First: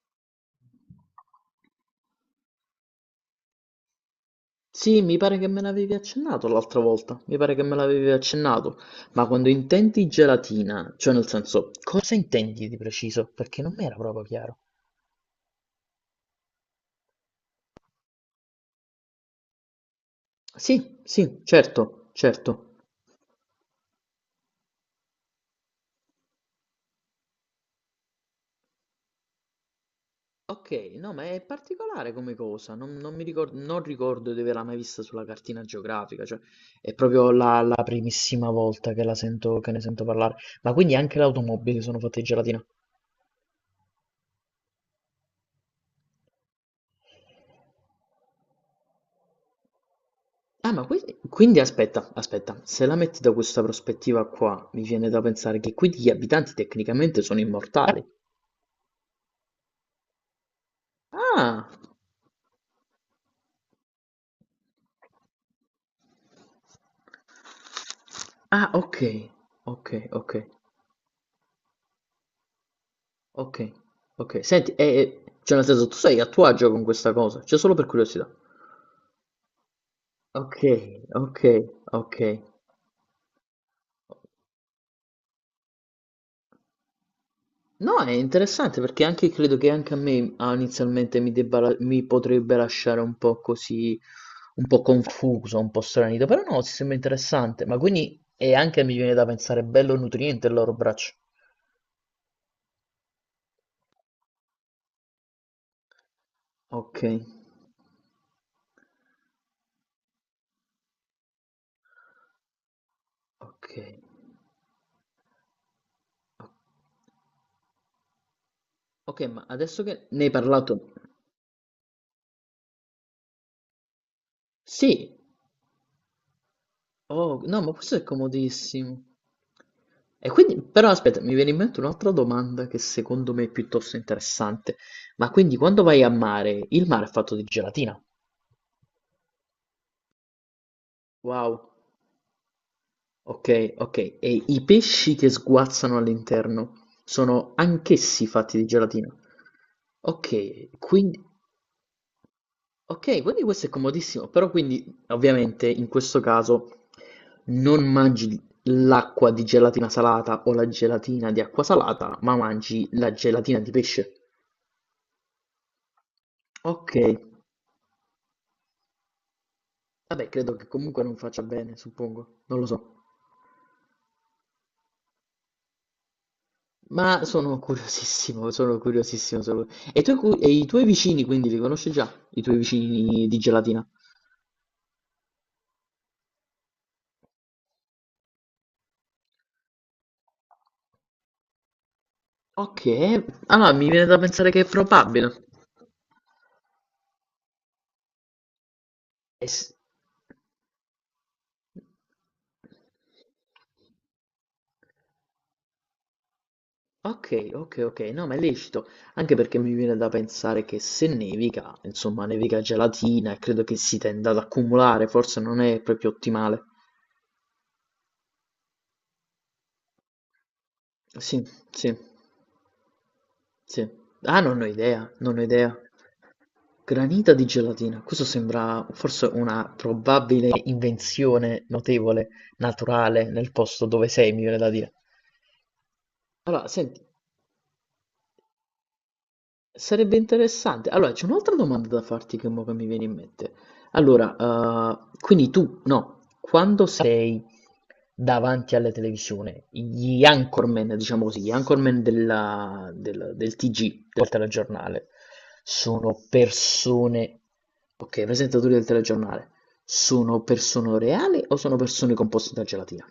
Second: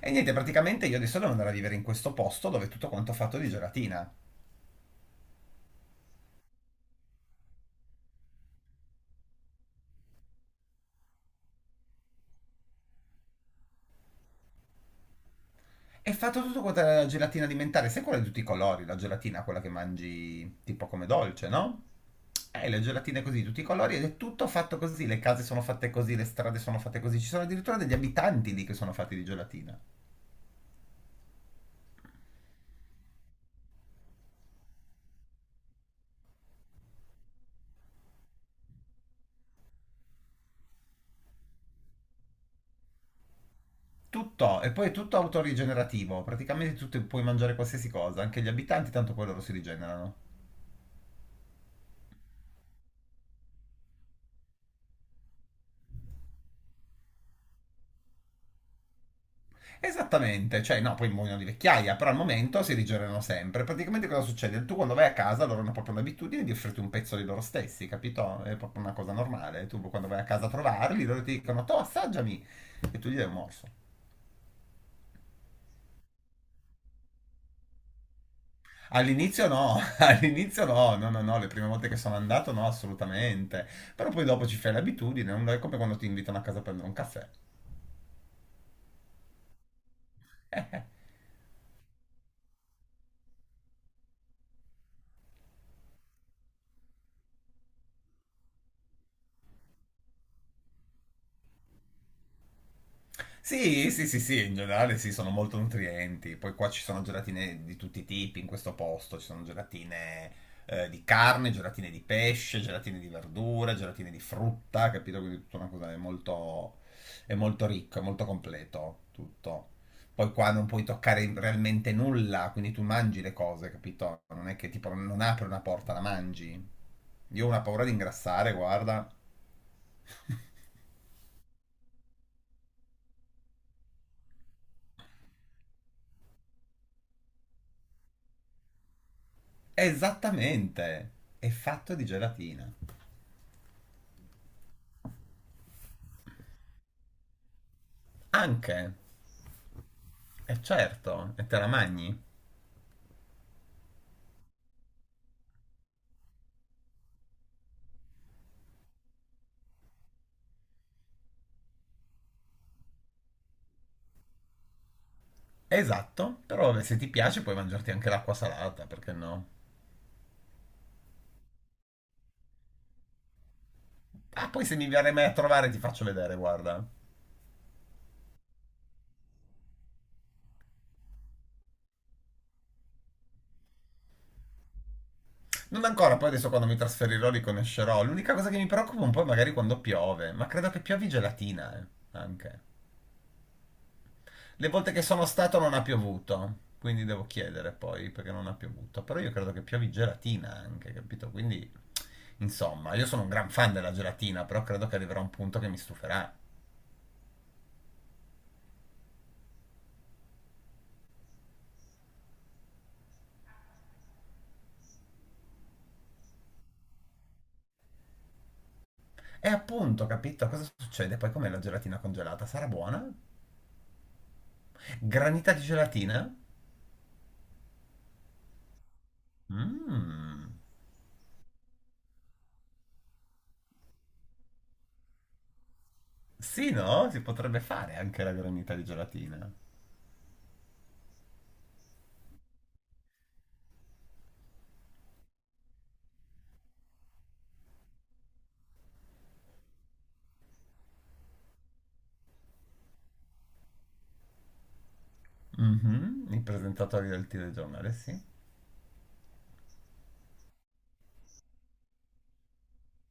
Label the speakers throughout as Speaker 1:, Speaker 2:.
Speaker 1: E niente, praticamente io adesso devo andare a vivere in questo posto dove tutto quanto ho fatto di gelatina.
Speaker 2: Sì, mi pare che me l'avevi accennato l'altra volta, mi pare che me l'avevi accennato, ma quando intendi gelatina, cioè nel senso, cosa intendi di preciso? Perché non mi era proprio chiaro.
Speaker 1: È fatto tutto quanto la gelatina alimentare, sai quella di tutti i colori, la gelatina quella che mangi tipo
Speaker 2: Sì,
Speaker 1: come
Speaker 2: sì,
Speaker 1: dolce, no?
Speaker 2: certo, certo.
Speaker 1: Le gelatine così, di tutti i colori, ed è tutto fatto così, le case sono fatte così, le strade sono fatte così, ci sono addirittura degli abitanti lì che sono fatti di gelatina.
Speaker 2: Ok, no, ma è particolare come cosa, non non ricordo di averla mai vista sulla cartina geografica, cioè è proprio la primissima volta che la sento, che ne sento parlare. Ma quindi anche le automobili sono fatte di gelatina?
Speaker 1: Tutto, e poi è tutto autorigenerativo, praticamente puoi mangiare qualsiasi cosa, anche gli abitanti, tanto poi loro si rigenerano.
Speaker 2: Ah, ma quindi aspetta, aspetta, se la metti da questa prospettiva qua, mi viene da pensare che quindi gli abitanti tecnicamente sono immortali.
Speaker 1: Esattamente, cioè no, poi muoiono di
Speaker 2: Ah,
Speaker 1: vecchiaia, però al momento si rigenerano sempre. Praticamente cosa succede? Tu quando vai a casa loro hanno proprio l'abitudine di offrirti un pezzo di loro stessi, capito? È
Speaker 2: ah,
Speaker 1: proprio una
Speaker 2: ok,
Speaker 1: cosa normale. Tu
Speaker 2: ok,
Speaker 1: quando vai a
Speaker 2: ok,
Speaker 1: casa a trovarli, loro ti dicono, to assaggiami, e tu gli dai un morso.
Speaker 2: ok, ok. Senti, cioè nel senso, tu sei a tuo agio con questa cosa, cioè solo per curiosità.
Speaker 1: All'inizio no,
Speaker 2: Ok,
Speaker 1: all'inizio no, no, no, no,
Speaker 2: ok,
Speaker 1: le prime volte che sono
Speaker 2: ok.
Speaker 1: andato no, assolutamente. Però poi dopo ci fai l'abitudine, non è come quando ti invitano a casa a prendere un caffè.
Speaker 2: No, è interessante perché anche credo che anche a me inizialmente mi potrebbe lasciare un po' così, un po' confuso, un po' stranito, però no, si sembra interessante, ma quindi è anche mi viene da pensare bello nutriente il loro braccio.
Speaker 1: Sì, sì, sì, sì, in generale sì, sono molto nutrienti. Poi qua ci
Speaker 2: Ok,
Speaker 1: sono gelatine di tutti i tipi in questo posto, ci sono gelatine di carne, gelatine di pesce, gelatine di
Speaker 2: ok,
Speaker 1: verdura, gelatine di frutta, capito? Quindi tutta una cosa è molto ricco, è molto completo
Speaker 2: ok, ma
Speaker 1: tutto.
Speaker 2: adesso che ne hai
Speaker 1: Poi qua non puoi
Speaker 2: parlato,
Speaker 1: toccare realmente nulla, quindi tu mangi le cose, capito? Non è che tipo
Speaker 2: sì,
Speaker 1: non apri una porta, la mangi.
Speaker 2: Oh,
Speaker 1: Io ho una
Speaker 2: no, ma
Speaker 1: paura di
Speaker 2: questo è
Speaker 1: ingrassare,
Speaker 2: comodissimo.
Speaker 1: guarda.
Speaker 2: E quindi, però aspetta, mi viene in mente un'altra domanda che secondo me è piuttosto interessante. Ma quindi quando vai a mare, il mare è fatto di gelatina?
Speaker 1: Esattamente, è
Speaker 2: Wow,
Speaker 1: fatto di gelatina.
Speaker 2: ok, ok. E i pesci che sguazzano all'interno sono anch'essi fatti di
Speaker 1: Anche,
Speaker 2: gelatina?
Speaker 1: è
Speaker 2: Ok, quindi
Speaker 1: certo, e te la mangi?
Speaker 2: Ok, quindi questo è comodissimo, però quindi ovviamente in questo caso non mangi l'acqua di gelatina salata o la gelatina di acqua salata, ma mangi la gelatina di pesce.
Speaker 1: Esatto, però
Speaker 2: Ok,
Speaker 1: se ti piace puoi mangiarti anche l'acqua salata, perché no?
Speaker 2: vabbè, credo che comunque non faccia bene, suppongo, non lo so.
Speaker 1: Ah, poi se mi verrai mai a trovare ti faccio vedere, guarda.
Speaker 2: Ma sono curiosissimo, sono curiosissimo. E, i e i tuoi vicini quindi li conosci già, i tuoi vicini di gelatina?
Speaker 1: Non ancora, poi adesso quando mi trasferirò li conoscerò. L'unica cosa che mi preoccupa un po' è magari quando piove, ma credo che piovi gelatina, anche.
Speaker 2: Ok, allora mi viene da pensare che è
Speaker 1: Le volte che sono
Speaker 2: probabile.
Speaker 1: stato non ha piovuto, quindi devo chiedere poi perché non ha piovuto. Però io
Speaker 2: Eh
Speaker 1: credo che
Speaker 2: s-
Speaker 1: piovi gelatina anche, capito? Quindi, insomma, io sono un gran fan della gelatina, però credo che arriverà un punto che mi stuferà.
Speaker 2: Okay, okay, okay. No, ma è lecito, anche perché mi viene da pensare che se nevica, insomma, nevica gelatina e credo che si tenda ad accumulare, forse non è proprio ottimale.
Speaker 1: E appunto, capito? Cosa succede? Poi
Speaker 2: Sì,
Speaker 1: com'è la
Speaker 2: sì,
Speaker 1: gelatina congelata? Sarà buona?
Speaker 2: sì. Ah, non ho idea, non ho
Speaker 1: Granita di
Speaker 2: idea.
Speaker 1: gelatina?
Speaker 2: Granita di gelatina, questo sembra forse una probabile
Speaker 1: Mmm.
Speaker 2: invenzione notevole, naturale, nel posto dove sei, mi viene da dire. Allora,
Speaker 1: Sì,
Speaker 2: senti.
Speaker 1: no? Si potrebbe fare anche la granita di gelatina.
Speaker 2: Sarebbe interessante. Allora, c'è un'altra domanda da farti che mo che mi viene in mente. Allora, quindi tu, no, quando sei davanti alla televisione, gli anchorman, diciamo così, gli anchorman del TG, del telegiornale, sono
Speaker 1: Mhm, i presentatori del
Speaker 2: persone,
Speaker 1: telegiornale,
Speaker 2: ok,
Speaker 1: sì.
Speaker 2: i presentatori del telegiornale, sono persone reali o sono persone composte da gelatina?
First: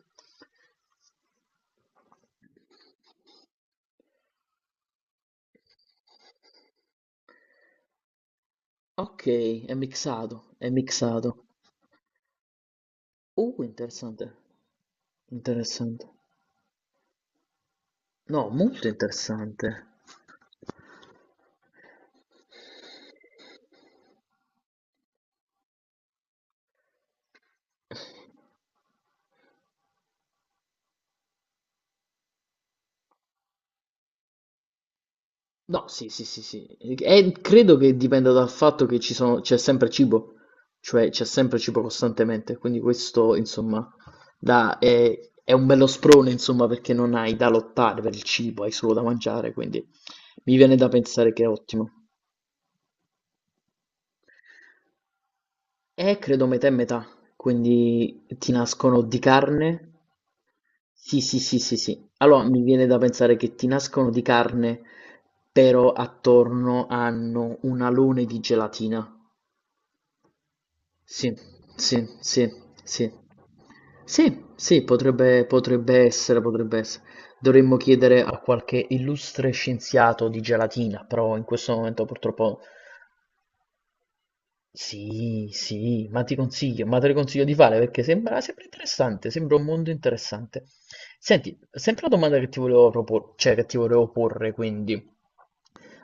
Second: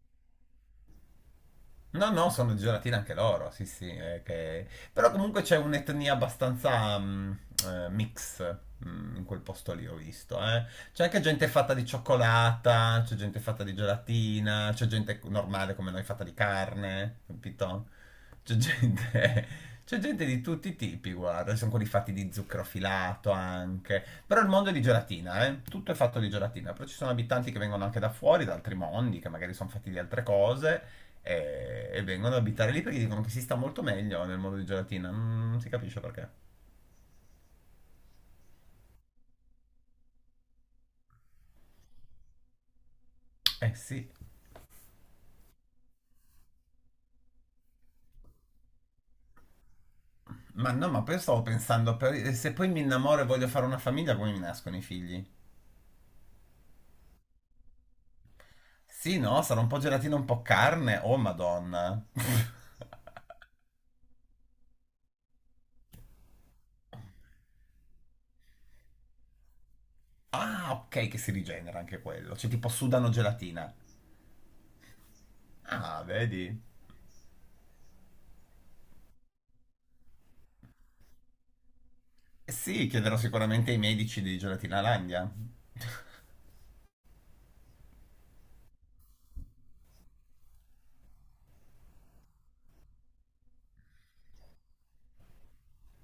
Speaker 1: No, no, sono di gelatina anche loro, sì, sì. Però comunque c'è un'etnia abbastanza mix in quel
Speaker 2: Ok, è
Speaker 1: posto lì, ho visto.
Speaker 2: mixato, è
Speaker 1: C'è anche
Speaker 2: mixato.
Speaker 1: gente fatta di cioccolata, c'è gente fatta di
Speaker 2: Interessante.
Speaker 1: gelatina, c'è gente normale come noi
Speaker 2: Interessante.
Speaker 1: fatta di carne, capito?
Speaker 2: No,
Speaker 1: C'è
Speaker 2: molto
Speaker 1: gente,
Speaker 2: interessante.
Speaker 1: c'è gente di tutti i tipi, guarda. Ci sono quelli fatti di zucchero filato anche. Però il mondo è di gelatina, eh. Tutto è fatto di gelatina. Però ci sono abitanti che vengono anche da fuori, da altri mondi, che magari sono fatti di altre cose e vengono ad abitare lì perché dicono che si sta molto meglio nel mondo di gelatina. Non si
Speaker 2: No,
Speaker 1: capisce
Speaker 2: sì, sì,
Speaker 1: perché.
Speaker 2: sì, sì. E credo che dipenda dal fatto che ci sono, c'è sempre cibo, cioè c'è sempre cibo costantemente, quindi questo,
Speaker 1: Eh
Speaker 2: insomma,
Speaker 1: sì.
Speaker 2: dà- è un bello sprone, insomma, perché non hai da lottare per il cibo, hai solo da mangiare, quindi mi
Speaker 1: Ma
Speaker 2: viene da
Speaker 1: no, ma poi
Speaker 2: pensare
Speaker 1: stavo
Speaker 2: che è ottimo.
Speaker 1: pensando, se poi mi innamoro e voglio fare una famiglia, come mi nascono i figli?
Speaker 2: Credo metà e metà, quindi ti nascono
Speaker 1: Sì,
Speaker 2: di
Speaker 1: no, sarà un po'
Speaker 2: carne?
Speaker 1: gelatina, un po' carne. Oh,
Speaker 2: Sì, sì, sì, sì,
Speaker 1: Madonna.
Speaker 2: sì. Allora mi viene da pensare che ti nascono di carne, però attorno hanno un alone di gelatina.
Speaker 1: Ah, ok, che
Speaker 2: Sì,
Speaker 1: si rigenera anche
Speaker 2: sì,
Speaker 1: quello.
Speaker 2: sì,
Speaker 1: Cioè, tipo sudano
Speaker 2: sì.
Speaker 1: gelatina.
Speaker 2: Sì, sì, potrebbe
Speaker 1: Ah,
Speaker 2: essere,
Speaker 1: vedi?
Speaker 2: potrebbe essere. Dovremmo chiedere a qualche illustre scienziato di gelatina, però in questo momento
Speaker 1: Eh
Speaker 2: purtroppo
Speaker 1: sì, chiederò sicuramente ai medici di Gelatina Landia.
Speaker 2: Sì, sì, ma ti consiglio, ma te lo consiglio di fare perché sembra, sembra interessante, sembra un mondo interessante. Senti, sempre la domanda che ti volevo cioè che ti volevo porre, quindi.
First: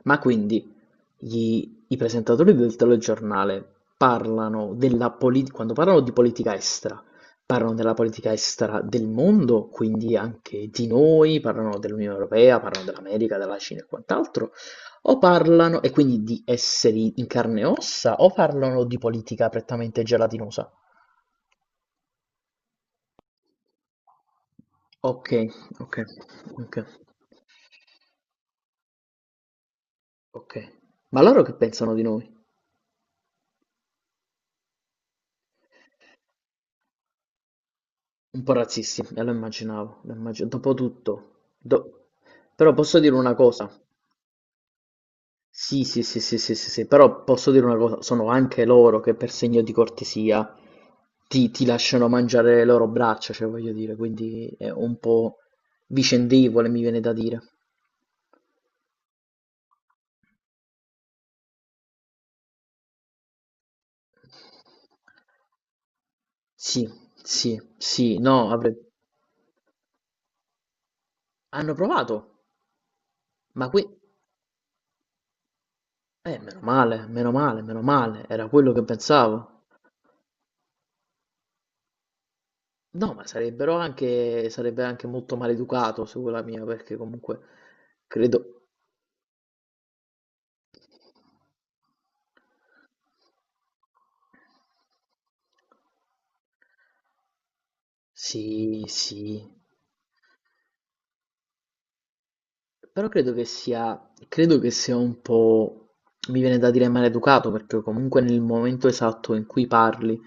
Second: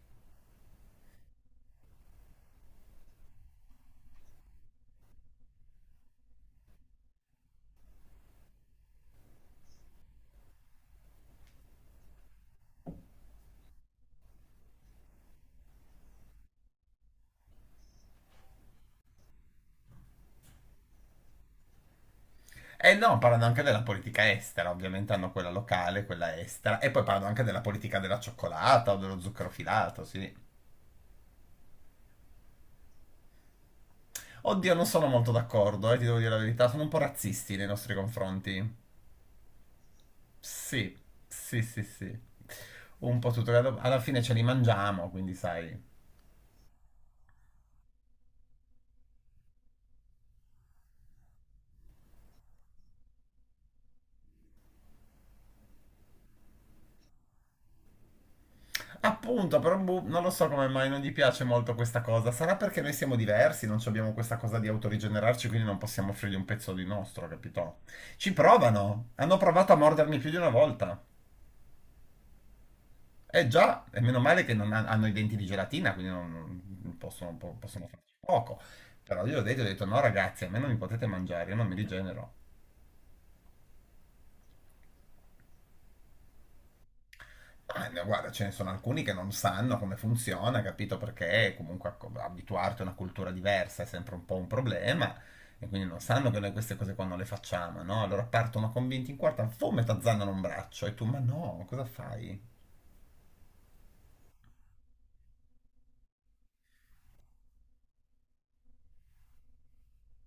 Speaker 2: Ma quindi i presentatori del telegiornale parlano della politica, quando parlano di politica estera, parlano della politica estera del mondo, quindi anche di noi, parlano dell'Unione Europea, parlano dell'America, della Cina e quant'altro, o parlano, e quindi di esseri in carne e ossa, o parlano di politica prettamente gelatinosa?
Speaker 1: E no, parlano anche della politica estera, ovviamente
Speaker 2: Ok,
Speaker 1: hanno quella
Speaker 2: ok,
Speaker 1: locale, quella
Speaker 2: ok,
Speaker 1: estera, e poi parlano anche della politica della cioccolata o dello zucchero filato, sì.
Speaker 2: ok. Ma loro che pensano di noi?
Speaker 1: Oddio, non sono molto d'accordo, ti devo dire la verità, sono un po' razzisti nei nostri
Speaker 2: Un po'
Speaker 1: confronti.
Speaker 2: razzisti, e lo immaginavo,
Speaker 1: Sì,
Speaker 2: dopotutto,
Speaker 1: sì, sì, sì.
Speaker 2: però posso dire
Speaker 1: Un po'
Speaker 2: una
Speaker 1: tutto,
Speaker 2: cosa,
Speaker 1: alla fine ce li mangiamo, quindi sai,
Speaker 2: sì, sì, sì, sì, sì, sì, sì, però posso dire una cosa, sono anche loro che per segno di cortesia ti lasciano mangiare le loro braccia, cioè voglio dire, quindi è un po' vicendevole, mi viene da dire.
Speaker 1: appunto, però boh, non lo so come mai non gli piace molto questa cosa. Sarà perché noi siamo diversi, non abbiamo questa cosa di autorigenerarci, quindi non possiamo offrirgli un pezzo
Speaker 2: Sì,
Speaker 1: di nostro,
Speaker 2: sì,
Speaker 1: capito?
Speaker 2: sì,
Speaker 1: Ci
Speaker 2: no,
Speaker 1: provano. Hanno provato a mordermi più di una volta.
Speaker 2: hanno provato,
Speaker 1: Eh
Speaker 2: ma qui,
Speaker 1: già, e meno male che non han- hanno i denti di gelatina, quindi non,
Speaker 2: meno
Speaker 1: non
Speaker 2: male, meno
Speaker 1: possono,
Speaker 2: male, meno
Speaker 1: possono farci
Speaker 2: male, era
Speaker 1: poco.
Speaker 2: quello che
Speaker 1: Però io ho
Speaker 2: pensavo.
Speaker 1: detto no ragazzi, a me non mi potete mangiare, io non mi rigenero.
Speaker 2: No, ma sarebbero anche sarebbe anche molto maleducato sulla mia, perché comunque
Speaker 1: Ah, no, guarda, ce ne
Speaker 2: credo
Speaker 1: sono alcuni che non sanno come funziona, capito? Perché comunque abituarti a una cultura diversa è sempre un po' un problema e quindi non sanno che noi queste cose qua non le facciamo, no? Allora partono
Speaker 2: sì,
Speaker 1: convinti in
Speaker 2: sì,
Speaker 1: quarta, fum, e t'azzannano un braccio e tu, ma no, cosa fai?
Speaker 2: però credo che sia un po' mi viene da dire maleducato, perché comunque nel momento esatto in cui parli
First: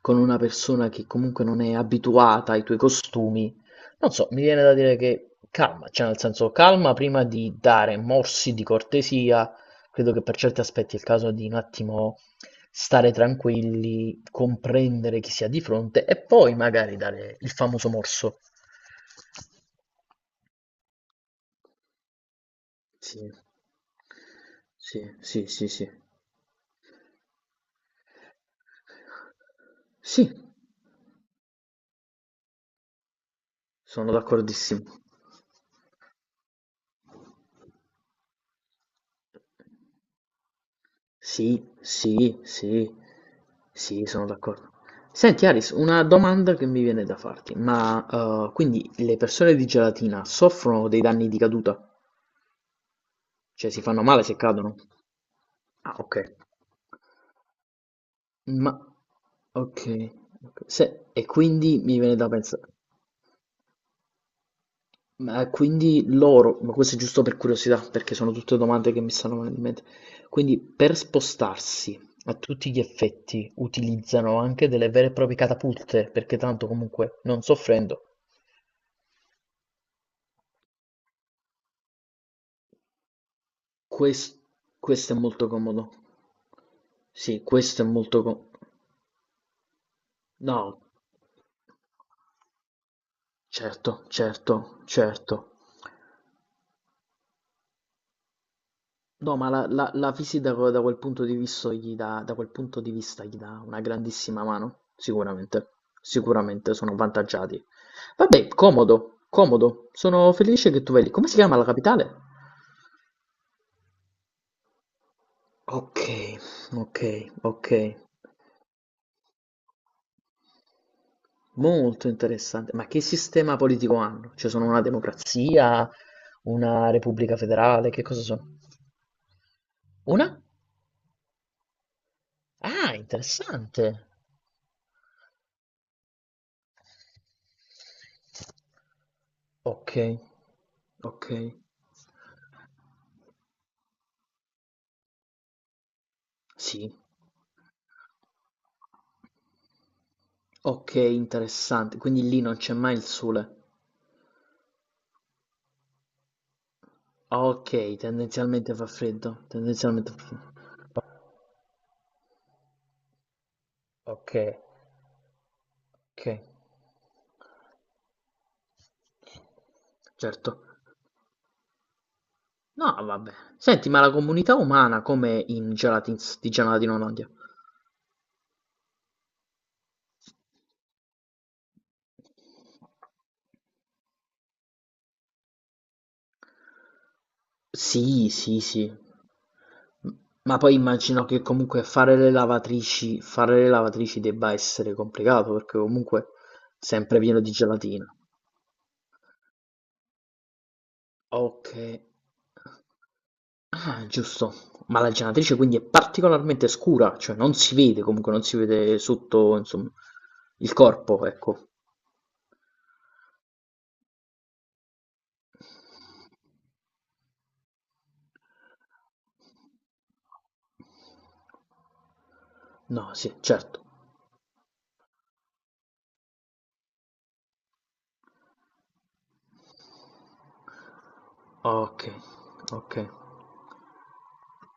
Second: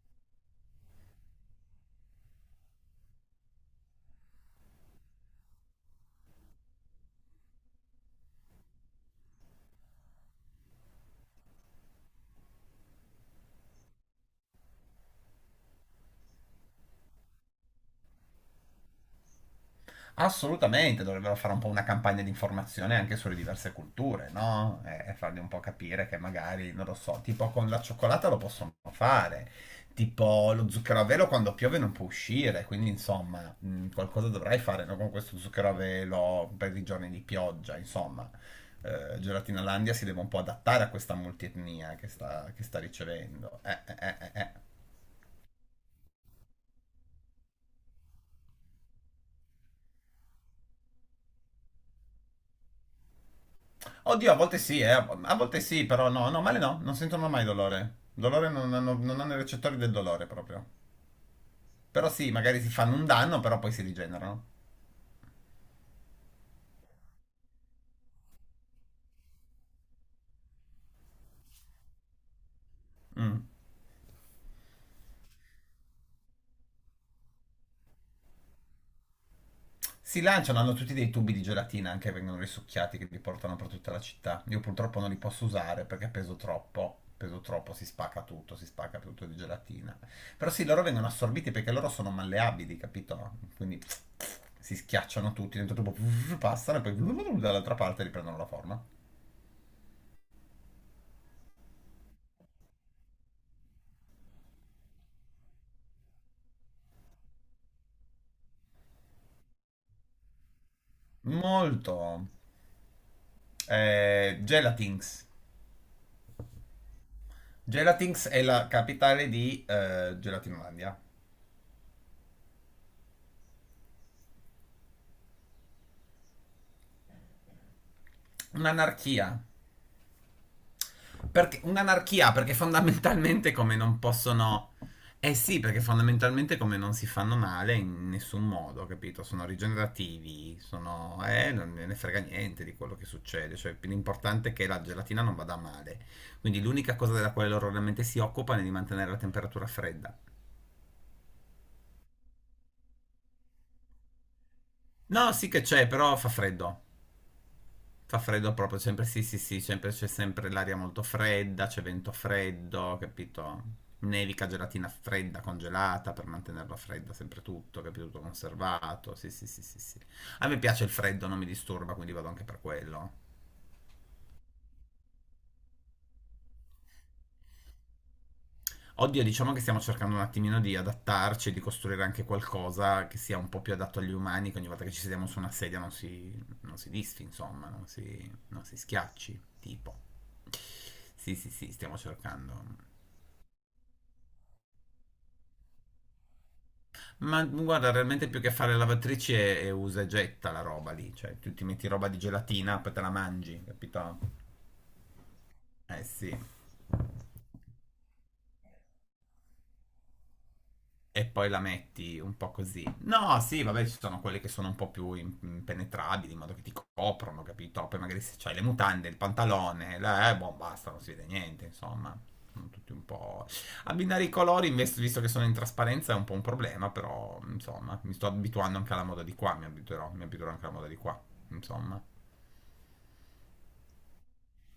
Speaker 2: con una persona che comunque non è abituata ai tuoi costumi, non so, mi viene da dire che calma, cioè nel senso calma prima di dare morsi di cortesia, credo che per certi aspetti è il caso di un attimo stare tranquilli, comprendere chi si ha di fronte e poi magari dare il famoso morso.
Speaker 1: Assolutamente, dovrebbero fare un po' una campagna di informazione anche
Speaker 2: Sì,
Speaker 1: sulle diverse culture, no? E
Speaker 2: sì,
Speaker 1: fargli
Speaker 2: sì,
Speaker 1: un po'
Speaker 2: sì, sì.
Speaker 1: capire che magari, non lo so, tipo con la cioccolata lo possono fare,
Speaker 2: Sì,
Speaker 1: tipo lo zucchero a velo quando piove non può uscire, quindi insomma,
Speaker 2: sono
Speaker 1: qualcosa dovrai fare, no?
Speaker 2: d'accordissimo.
Speaker 1: Con questo zucchero a velo per i giorni di pioggia, insomma. Gelatina Landia si deve un po' adattare a questa
Speaker 2: Sì,
Speaker 1: multietnia che
Speaker 2: sì,
Speaker 1: sta
Speaker 2: sì,
Speaker 1: ricevendo.
Speaker 2: sì, sono d'accordo. Senti Aris, una domanda che mi viene da farti, ma quindi le persone di gelatina soffrono dei danni di caduta? Cioè si fanno male
Speaker 1: Oddio,
Speaker 2: se cadono?
Speaker 1: a volte sì,
Speaker 2: Ah,
Speaker 1: però
Speaker 2: ok.
Speaker 1: no, no, male no, non sentono mai dolore. Dolore
Speaker 2: Ma
Speaker 1: non hanno, non hanno i
Speaker 2: ok,
Speaker 1: recettori del dolore
Speaker 2: ok.
Speaker 1: proprio.
Speaker 2: E quindi mi
Speaker 1: Però
Speaker 2: viene da
Speaker 1: sì, magari
Speaker 2: pensare.
Speaker 1: si fanno un danno, però poi si rigenerano.
Speaker 2: Ma quindi loro, ma questo è giusto per curiosità, perché sono tutte domande che mi stanno venendo in mente. Quindi per spostarsi a tutti gli
Speaker 1: Mm.
Speaker 2: effetti utilizzano anche delle vere e proprie catapulte, perché tanto comunque non soffrendo.
Speaker 1: Si lanciano, hanno tutti dei tubi di gelatina anche che vengono risucchiati che li portano per tutta la
Speaker 2: Quest-
Speaker 1: città. Io purtroppo non
Speaker 2: questo è
Speaker 1: li posso
Speaker 2: molto
Speaker 1: usare
Speaker 2: comodo.
Speaker 1: perché peso troppo.
Speaker 2: Sì,
Speaker 1: Peso troppo,
Speaker 2: questo è molto comodo.
Speaker 1: si spacca tutto di gelatina. Però sì,
Speaker 2: No,
Speaker 1: loro vengono assorbiti perché loro sono malleabili, capito? Quindi
Speaker 2: certo,
Speaker 1: si
Speaker 2: certo,
Speaker 1: schiacciano
Speaker 2: certo.
Speaker 1: tutti, dentro tubo passano e poi dall'altra parte riprendono la forma.
Speaker 2: No, ma la Fisi da quel punto di vista gli dà, da quel punto di vista gli dà una grandissima mano, sicuramente, sicuramente sono avvantaggiati. Vabbè, comodo, comodo, sono felice che tu vedi. Come si chiama la
Speaker 1: Molto.
Speaker 2: capitale?
Speaker 1: Gelatinx.
Speaker 2: Ok, ok, ok,
Speaker 1: Gelatinx è la capitale di Gelatinolandia.
Speaker 2: molto interessante. Ma che sistema politico hanno? Cioè sono una democrazia, una repubblica federale, che cosa sono?
Speaker 1: Un'anarchia.
Speaker 2: Una?
Speaker 1: Perché, un'anarchia perché
Speaker 2: Ah,
Speaker 1: fondamentalmente come
Speaker 2: interessante.
Speaker 1: non possono... Eh sì, perché fondamentalmente come non si fanno male in nessun modo, capito? Sono
Speaker 2: Okay,
Speaker 1: rigenerativi, sono...
Speaker 2: okay.
Speaker 1: non me ne frega niente di quello che succede. Cioè, l'importante è che la gelatina non vada male. Quindi
Speaker 2: Sì.
Speaker 1: l'unica cosa della quale loro realmente si occupano è di mantenere la temperatura fredda.
Speaker 2: Okay, interessante. Quindi lì non c'è mai il sole.
Speaker 1: No, sì che c'è, però fa freddo.
Speaker 2: Okay,
Speaker 1: Fa freddo
Speaker 2: tendenzialmente
Speaker 1: proprio,
Speaker 2: fa
Speaker 1: sempre sì,
Speaker 2: freddo,
Speaker 1: sì, sì, sempre, c'è
Speaker 2: tendenzialmente fa
Speaker 1: sempre
Speaker 2: freddo.
Speaker 1: l'aria molto fredda, c'è vento freddo, capito?
Speaker 2: O
Speaker 1: Nevica
Speaker 2: okay,
Speaker 1: gelatina fredda, congelata per
Speaker 2: okay.
Speaker 1: mantenerla fredda, sempre tutto, capito? Tutto conservato, sì, sì, sì, sì, sì. A
Speaker 2: Certo.
Speaker 1: me piace il freddo, non mi disturba, quindi vado anche per
Speaker 2: No,
Speaker 1: quello.
Speaker 2: vabbè. Senti, ma la comunità umana com'è in Gelatins di Gelatina Olanda?
Speaker 1: Oddio, diciamo che stiamo cercando un attimino di adattarci e di costruire anche qualcosa che sia un po' più adatto agli umani, che ogni volta che ci sediamo su una sedia non si disfi, insomma,
Speaker 2: Sì, sì,
Speaker 1: non si
Speaker 2: sì.
Speaker 1: schiacci, tipo.
Speaker 2: M poi immagino
Speaker 1: Sì,
Speaker 2: che
Speaker 1: sì, sì,
Speaker 2: comunque
Speaker 1: stiamo cercando.
Speaker 2: fare le lavatrici debba essere complicato, perché comunque sempre pieno
Speaker 1: Ma
Speaker 2: di
Speaker 1: guarda,
Speaker 2: gelatina.
Speaker 1: realmente più che fare lavatrici è usa e getta la roba lì, cioè tu ti metti
Speaker 2: Okay.
Speaker 1: roba di gelatina, poi te la mangi,
Speaker 2: Ah,
Speaker 1: capito?
Speaker 2: giusto. Ma la gelatrice quindi è
Speaker 1: Eh sì.
Speaker 2: particolarmente scura, cioè non si vede comunque, non si vede sotto, insomma, il corpo,
Speaker 1: E poi la
Speaker 2: ecco.
Speaker 1: metti un po' così. No, sì, vabbè, ci sono quelle che sono un po' più impenetrabili, in modo che ti coprono, capito? Poi magari se c'hai le mutande, il pantalone, boh, basta, non si vede niente, insomma. Sono tutti un
Speaker 2: No, sì,
Speaker 1: po'...
Speaker 2: certo.
Speaker 1: Abbinare i colori, invece, visto che sono in trasparenza, è un po' un problema, però, insomma, mi sto abituando anche alla moda di qua, mi abituerò anche alla moda di qua, insomma.
Speaker 2: Okay, okay.